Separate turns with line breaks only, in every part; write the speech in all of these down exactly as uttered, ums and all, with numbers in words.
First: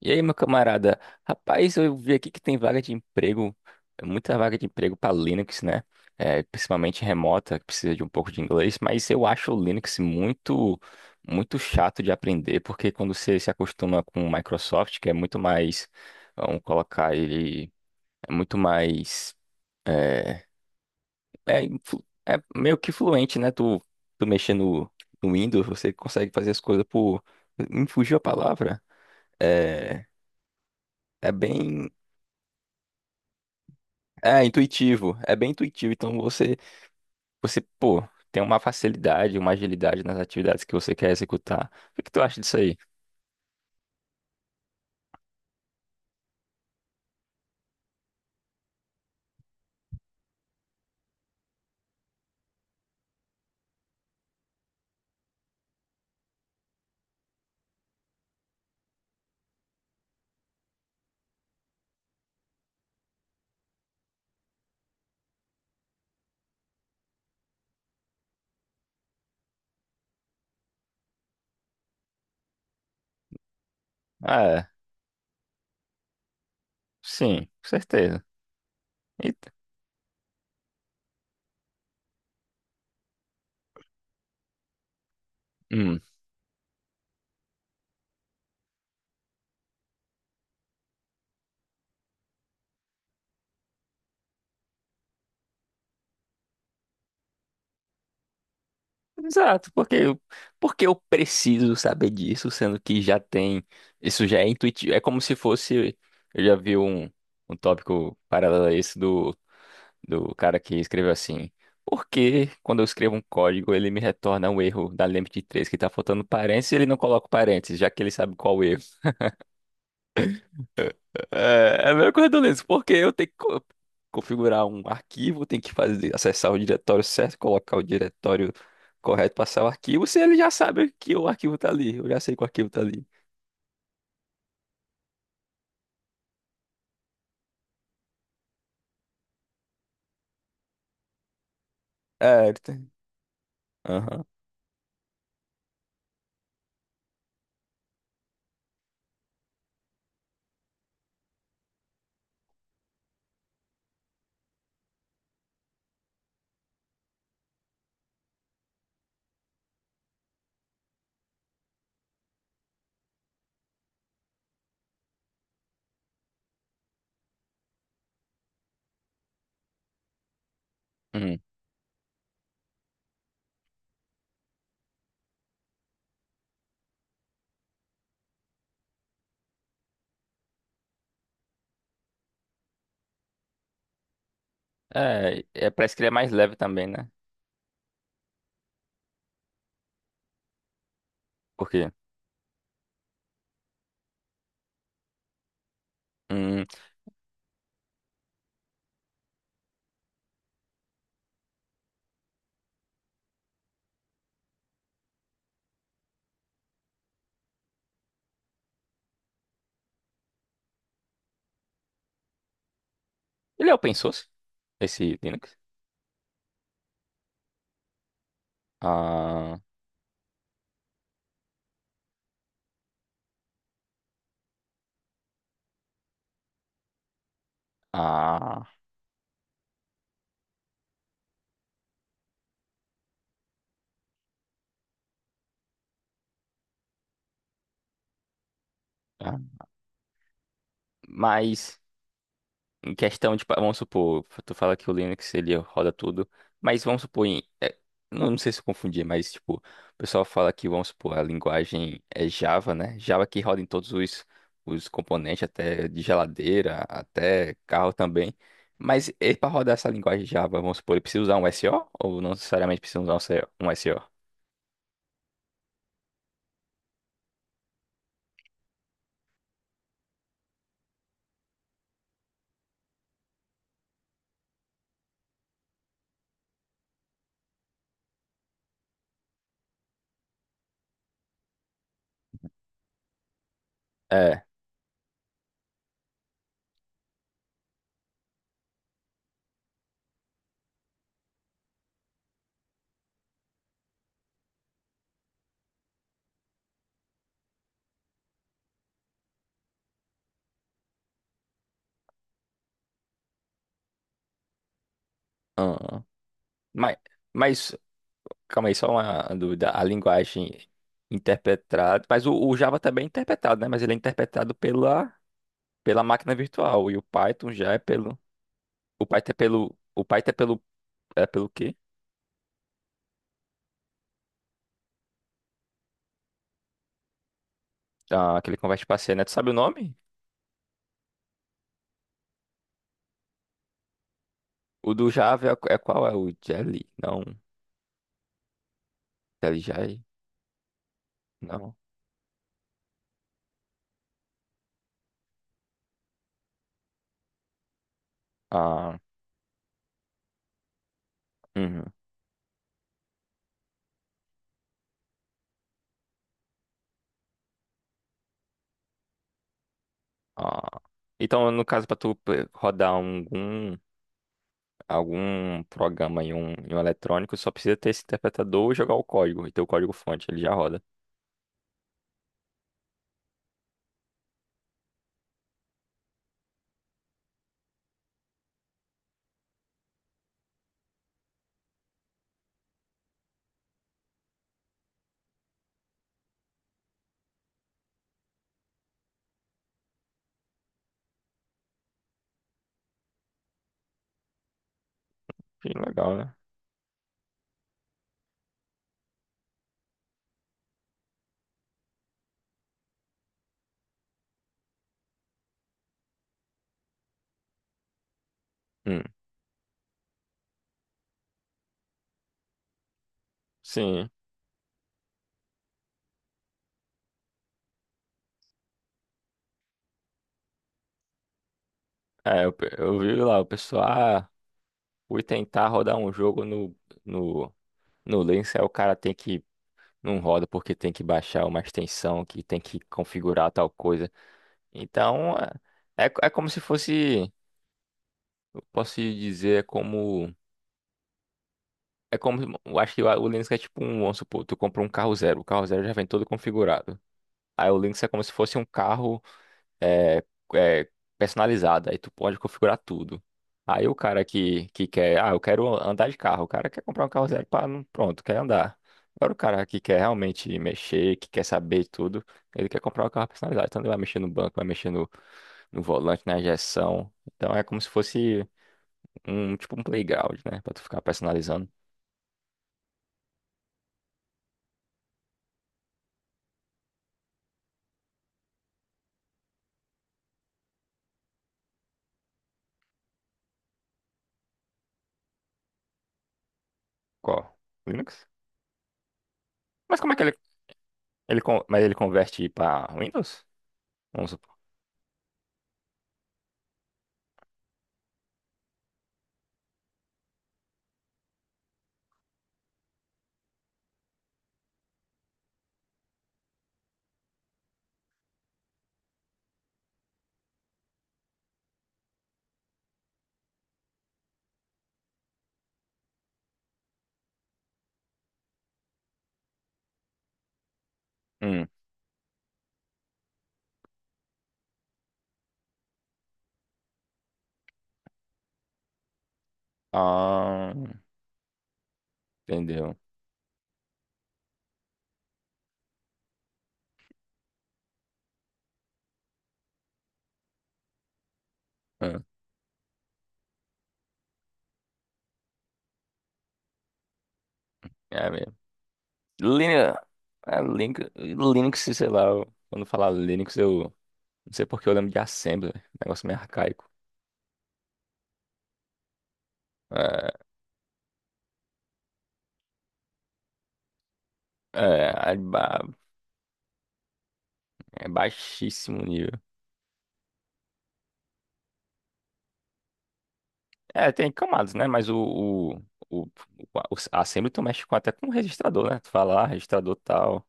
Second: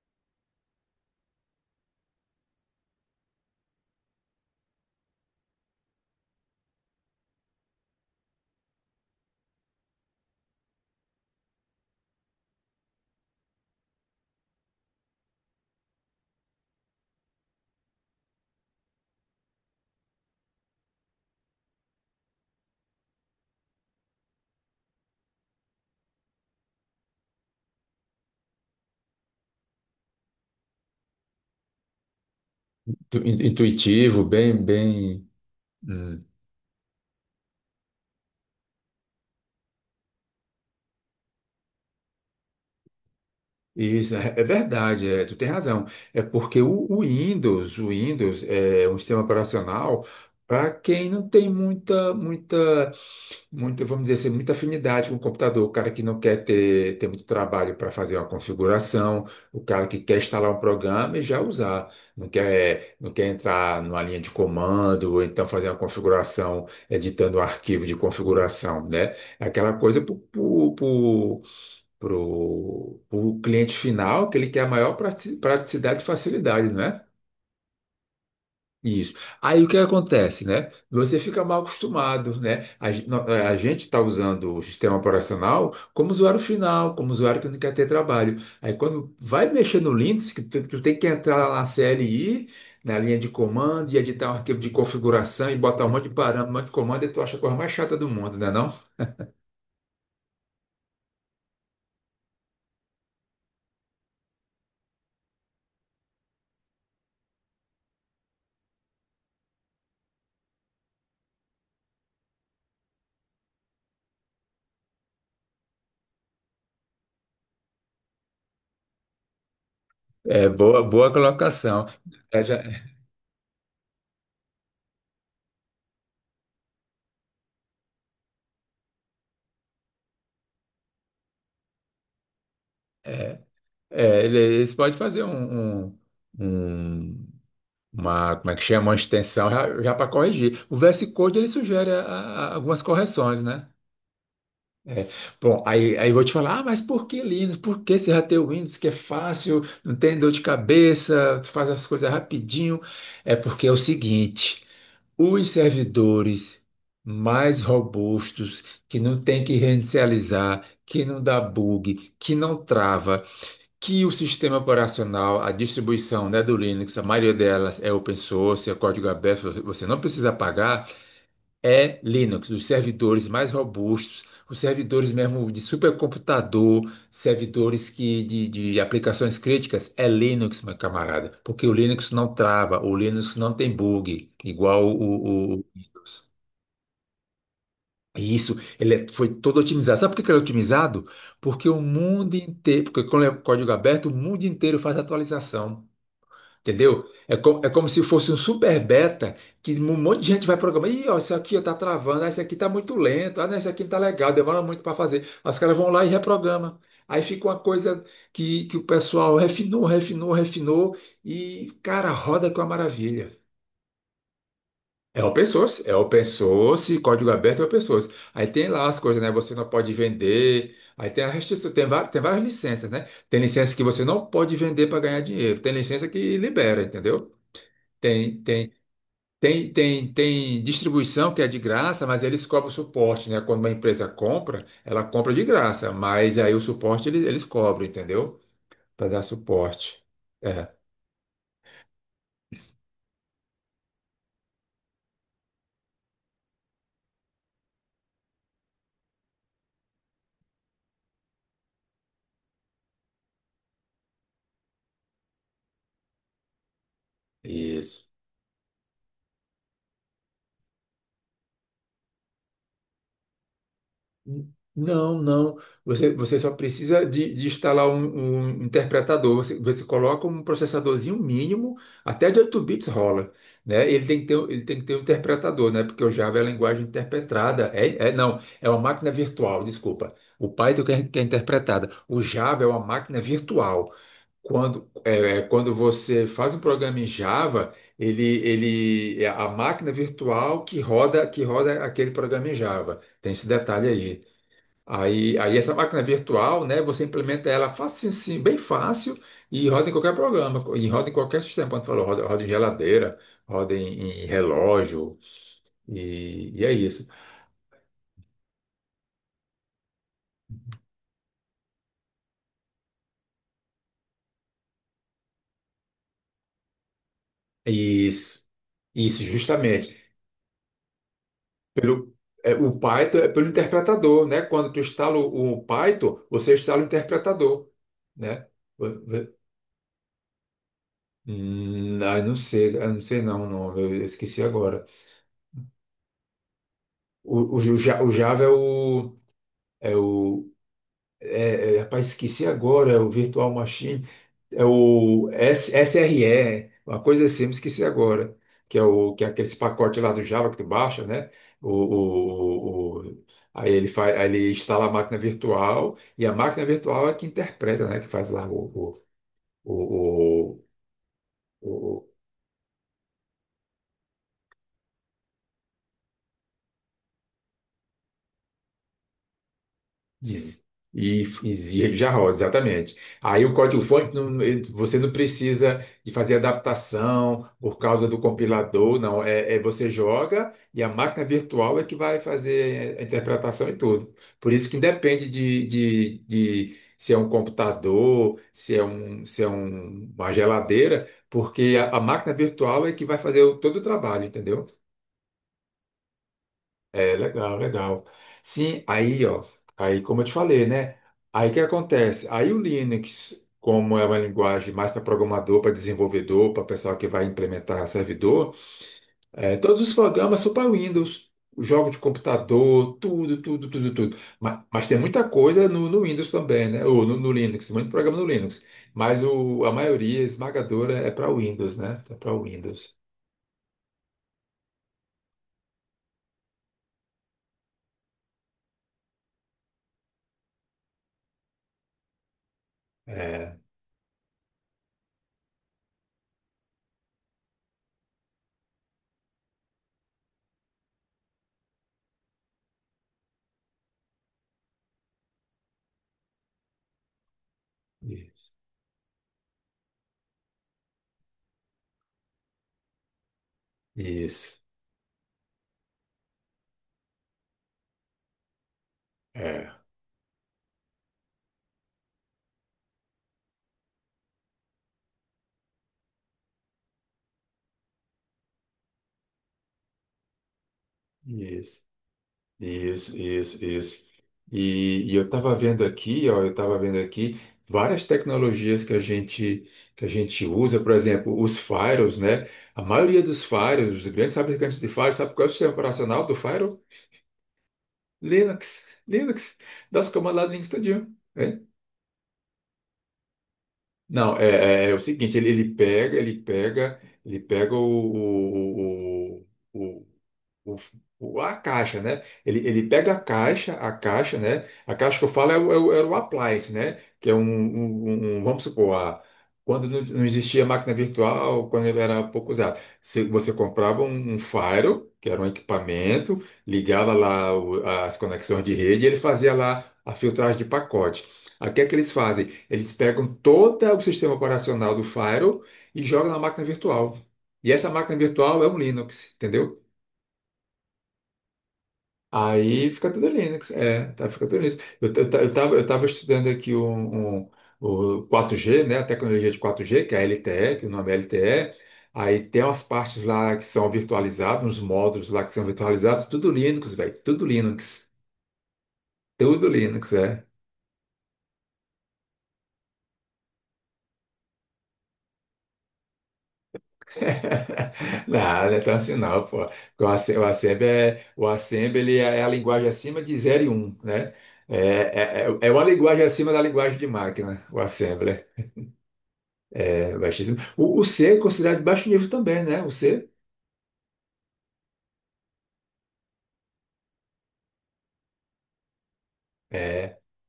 E aí, meu camarada? Rapaz, eu vi aqui que tem vaga de emprego, é muita vaga de emprego para Linux, né? É, principalmente remota, que precisa de um pouco de inglês, mas eu acho o Linux muito, muito chato de aprender, porque quando você se acostuma com o Microsoft, que é muito mais, vamos colocar ele, é muito mais, é, é, influ- é meio que fluente, né? Tu, tu mexer no, no Windows, você consegue fazer as coisas por, me fugiu a palavra. É, é bem.
tu- in- Intuitivo,
É
bem,
intuitivo,
bem.
é bem intuitivo. Então
Hum.
você, você, pô, tem uma facilidade, uma agilidade nas atividades que você quer executar. O que tu acha disso aí?
Isso, é é verdade, é, tu tem razão. É porque o, o Windows, o Windows é é um sistema operacional para quem não tem muita, muita, muita, vamos dizer assim, muita afinidade com o computador, o cara que não quer ter, ter muito trabalho para fazer uma configuração, o cara que quer instalar um programa e já usar, não quer, não quer entrar numa linha de comando, ou então fazer uma configuração, editando um arquivo de configuração, né? É aquela coisa para para o cliente final, que
Ah,
ele quer
é,
a maior prati- praticidade e facilidade, não é?
sim, com certeza.
Isso.
E-
Aí o que acontece, né? Você fica mal acostumado, né? A, gen- no- eh, a gente está usando o sistema operacional
hum,
como usuário final, como usuário que não quer ter trabalho. Aí quando vai mexer no Linux, que tu, tu tem que entrar lá na C L I, na linha de comando, e editar um arquivo de configuração e botar um monte de parâmetro, um monte de comando, e tu acha a coisa mais chata do mundo, né não?
exato, porque eu, porque eu preciso saber disso, sendo que já tem, isso já é intuitivo. É como se fosse, eu já vi um, um tópico paralelo a esse do do cara que escreveu assim: Por que quando eu escrevo um código ele me retorna um erro da lembda de três que tá faltando parênteses e ele não coloca o parênteses, já que ele sabe qual o erro?
É boa, boa
É,
colocação.
é a mesma coisa do
É,
Linux,
já-
porque eu tenho que co- configurar um arquivo, tenho que fazer, acessar o diretório certo, colocar o diretório correto, passar o arquivo, se ele já sabe que o arquivo tá ali, eu já sei que o arquivo tá ali.
É, ele- eles podem fazer um, um- um- uma, como é que chama, uma extensão já, já para corrigir. O V S Code ele sugere a-
É,
a-
ele
algumas
tem-
correções, né?
aham.
É. Bom, aí, aí eu vou te falar, ah, mas por que Linux? Por que você já tem o Windows que é fácil, não tem dor de cabeça, tu faz as coisas rapidinho? É porque é o seguinte, os servidores mais robustos, que não tem que reinicializar, que não dá bug, que não trava, que o sistema operacional, a distribuição, né, do Linux, a maioria delas é open source, é código aberto, você não precisa pagar,
Uhum.
é Linux, os servidores mais robustos, os servidores mesmo de supercomputador, servidores que, de, de aplicações críticas, é Linux, meu camarada, porque o Linux não trava, o Linux não tem bug, igual
É,
o, o- o
é, parece que ele é mais
Windows.
leve também, né?
E isso, ele é- foi todo otimizado. Sabe por que que ele é otimizado? Porque o
Porque
mundo inteiro, porque quando é código aberto, o mundo inteiro faz atualização.
hum,
Entendeu? É, co- é como se fosse um super beta que um monte de gente vai programar. Ih, ó, isso aqui ó, tá travando, ah, isso aqui tá muito lento, ah, não, isso aqui não tá legal, demora muito para fazer. Aí os caras vão lá e reprogramam. Aí fica uma coisa que, que o pessoal refinou, refinou, refinou e, cara, roda com a maravilha.
ele é open source, esse
É open
Linux.
source, é open source, código aberto é open source. Aí tem lá as coisas, né? Você
Ah,
não pode vender. Aí tem a restrição, tem várias, tem várias licenças, né? Tem licença que você não pode vender para ganhar dinheiro. Tem licença que libera, entendeu? Tem,
Ah,
tem, tem, tem, tem distribuição que é de graça, mas eles cobram suporte, né? Quando uma empresa compra, ela compra de graça, mas aí o suporte eles, eles cobram, entendeu? Para dar
tá.
suporte. É,
Mas em questão de, pa- vamos supor, tu fala que o Linux ele roda tudo, mas vamos supor, em, é, não, não sei se eu confundi, mas tipo, o pessoal fala que, vamos supor, a linguagem é Java, né? Java que roda em todos os, os componentes, até de geladeira, até carro
isso.
também. Mas para rodar essa linguagem Java, vamos supor, ele precisa usar um S O ou não necessariamente precisa usar um S O? Um S O?
Não, não. Você, você só precisa de, de instalar um, um interpretador. Você, você coloca um processadorzinho mínimo, até de oito bits rola, né? Ele tem que ter, ele tem que ter um interpretador, né? Porque o Java é a linguagem interpretada. É, é, não, é uma máquina virtual, desculpa. O Python que é, que é interpretada. O Java é uma máquina virtual.
É.
Quando, é, é, quando você faz um programa em Java, ele, ele é a máquina virtual que roda, que roda aquele programa em Java. Tem esse detalhe aí. Aí, aí essa máquina virtual, né, você implementa ela fácil, sim, bem fácil e roda em qualquer programa, e roda em qualquer sistema. Quando falou, roda, roda em geladeira, roda em, em relógio,
Aham.
e, e é
Mas,
isso.
mas Calma aí, só uma dúvida. A linguagem interpretada. Mas o, o Java também é interpretado, né? Mas ele é interpretado pela, pela máquina virtual. E o Python já é
E
pelo.
isso,
O
isso
Python é pelo.
justamente.
O Python é pelo. É pelo quê?
Pelo, é, o Python é pelo interpretador, né? Quando tu instala o, o Python, você instala o interpretador,
Ah,
né?
que ele converte para
Vo-
C, né?
vo-
Tu sabe o nome?
Hum, ah, eu não sei, ah, não sei não, não, eu esqueci agora.
O do Java é, é qual? É o Jelly? Não.
O, o, o Ja- o Java é o,
Jelly
é
Jai?
o
Não.
É, é, rapaz, esqueci agora, é o Virtual Machine, é o S- SRE, uma coisa assim, me esqueci agora, que é,
Ah,
o, que é aqueles pacotes lá do Java que tu baixa, né? O,
uhum.
o- o- o- aí ele faz, aí ele instala a máquina virtual, e a máquina virtual é que interpreta, né? Que faz lá o, o,
Ah. Então,
o,
no caso, para
o,
tu p- rodar algum, algum programa em um, em um eletrônico, só precisa ter esse interpretador e jogar o código. E ter o código fonte, ele já
Diz-
roda.
E, e já roda, exatamente. Aí o código-fonte, não- ele- você não precisa de fazer adaptação por causa do compilador, não. É, é você joga e a máquina virtual é que vai fazer a interpretação e tudo. Por isso que independe de, de, de se é um computador, se é, um, se é um- uma geladeira, porque a, a máquina virtual é que vai fazer o- todo o trabalho, entendeu?
Que legal, né?
É, legal, legal. Sim, aí, ó, aí como eu te falei, né? Aí o que acontece? Aí o Linux, como é uma linguagem mais para programador, para desenvolvedor, para pessoal que vai implementar servidor,
Hum,
é, todos os programas são para Windows, jogos de computador, tudo, tudo, tudo,
sim.
tudo. Mas, mas tem muita coisa no, no Windows também, né? Ou no, no Linux, muito programa no Linux. Mas o, a maioria esmagadora é para Windows, né? É para
É, eu, pe-
Windows.
eu vi lá, o pessoal, ah, fui tentar rodar um jogo no, no, no Linux, aí o cara tem que, não roda porque tem que baixar uma extensão, que tem que configurar
É,
tal coisa. Então, é, é, co- é como se fosse, eu posso dizer, é como, é como, eu acho que o o Linux é tipo um, vamos supor, tu compra um carro zero, o carro zero já vem todo configurado. Aí o Linux é como se
isso.
fosse um carro é, é, personalizada. Aí tu pode configurar tudo. Aí o cara
Isso.
que, que quer, ah, eu quero andar de carro. O cara quer comprar um carro zero para, pronto, quer andar. Agora o cara
É,
que quer realmente mexer, que quer saber tudo, ele quer comprar um carro personalizado. Então ele vai mexer no banco, vai mexer no, no volante, na injeção. Então é como se fosse um tipo um playground, né? Pra tu ficar personalizando.
isso. Isso, isso, isso. E, e eu estava vendo aqui, ó, eu estava vendo aqui várias tecnologias que a gente que a gente usa, por exemplo, os firewalls, né? A maioria dos firewalls, os grandes fabricantes de firewalls, sabe qual é o sistema operacional do firewall?
Qual? Linux?
Linux, Linux,
Mas
dá os
como é que ele,
comandos lá do Linux todinho.
ele,
É.
con- mas ele converte para Windows? Vamos
Não,
supor.
é, é é o seguinte, ele, ele pega, ele pega, ele pega o, o, o, o- o- a caixa, né? Ele, ele pega a caixa, a caixa, né? A caixa que eu falo é o, é o, é o appliance, né? Que é um, um- um- um, vamos supor, a- quando não, não existia máquina virtual, quando ele era pouco usado, se você comprava um, um Firewall, que era um equipamento, ligava lá o- as conexões de rede, e ele fazia lá a filtragem de pacote.
Hum.
Aí o que é que eles fazem? Eles pegam todo o sistema operacional do Firewall e jogam na máquina virtual. E essa máquina virtual é um Linux, entendeu?
Ah,
Aí
entendeu.
fica tudo Linux. É, tá, fica tudo Linux. Eu, eu, ta- eu, tava, eu tava estudando aqui um, um- o quatro G, né? A tecnologia de quatro G, que é a L T E, que o nome é L T E.
Hum.
Aí tem umas partes lá que são virtualizadas, uns módulos lá que são virtualizados, tudo Linux, velho. Tudo Linux.
É mesmo.
Tudo
Linux,
Linux, é.
é, Linux, Linux, sei lá, eu- quando falar Linux, eu não sei porque eu lembro de Assembly, negócio meio arcaico.
Não, não é tão assim não, pô. Porque O Assem- o
É,
Assembly é, o Assembly ele é é a linguagem acima de zero e um, né? É,
é, é,
é, é é
ba-
uma linguagem acima da linguagem de máquina, o
é
Assembly.
baixíssimo nível.
É baixíssimo. O, o C é considerado de baixo nível também, né? O C.
É, tem camadas, né? Mas o, o, o, o- a- o- a Assembly tu mexe com, até com o registrador, né? Tu fala, ah, registrador
É,
tal.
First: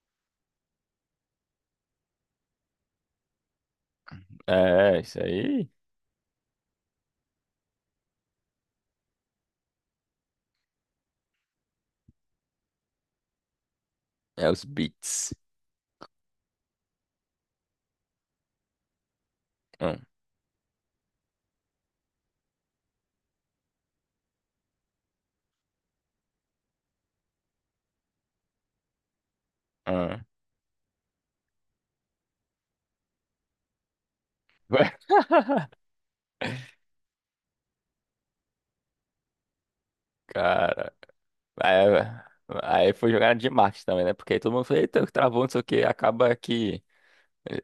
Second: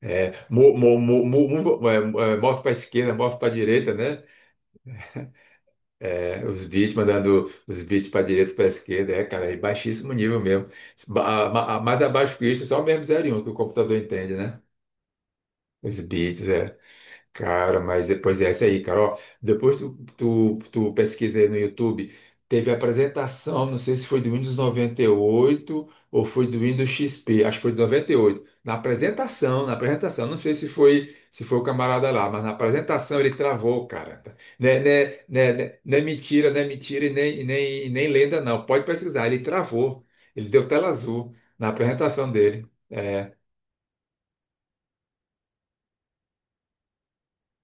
é, mo, mo, mo, mo, mo- é, é, move para esquerda, move para direita, né?
É, isso aí
É, os bits mandando os bits para direita, para esquerda, é, cara, é baixíssimo nível mesmo. Ba- ma- Mais abaixo que isso, só mesmo zero e um que o computador entende,
é
né?
os bits.
Os bits, é. Cara, mas depois é essa aí, cara. Ó, depois tu,
Hum,
tu, tu pesquisa aí no YouTube, teve a apresentação, não sei se foi do Windows noventa e oito ou foi do Windows X P, acho que foi do noventa e oito. Na apresentação, na
hum.
apresentação, não sei se foi se foi o camarada lá, mas na apresentação ele travou, cara. Né, né, né, né, não é mentira, não é mentira e nem, e nem, e nem lenda, não. Pode pesquisar, ele travou. Ele deu tela
Cara,
azul na
é,
apresentação dele.
aí foi
É.
jogada de marketing também, né? Porque aí todo mundo fala, eita, travou, não sei o que, acaba que.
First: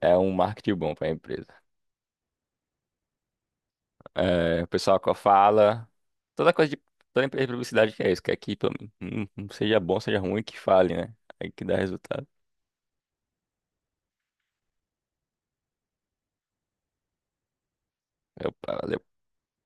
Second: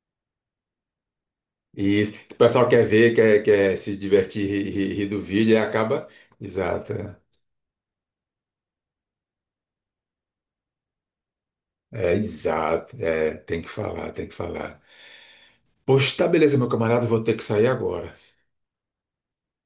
É um marketing bom para a empresa.
Isso. O pessoal quer ver, quer, quer se divertir,
É, o
rir, rir-
pessoal
rir
que
do vídeo, e
fala.
acaba.
Toda coisa de.
Exato.
Toda empresa de publicidade que é isso, quer que pelo menos, hum, hum, seja bom, seja ruim, que fale, né? Aí que dá
É,
resultado.
exato. É, tem que falar, tem que falar. Poxa, tá beleza, meu camarada, vou ter que sair agora.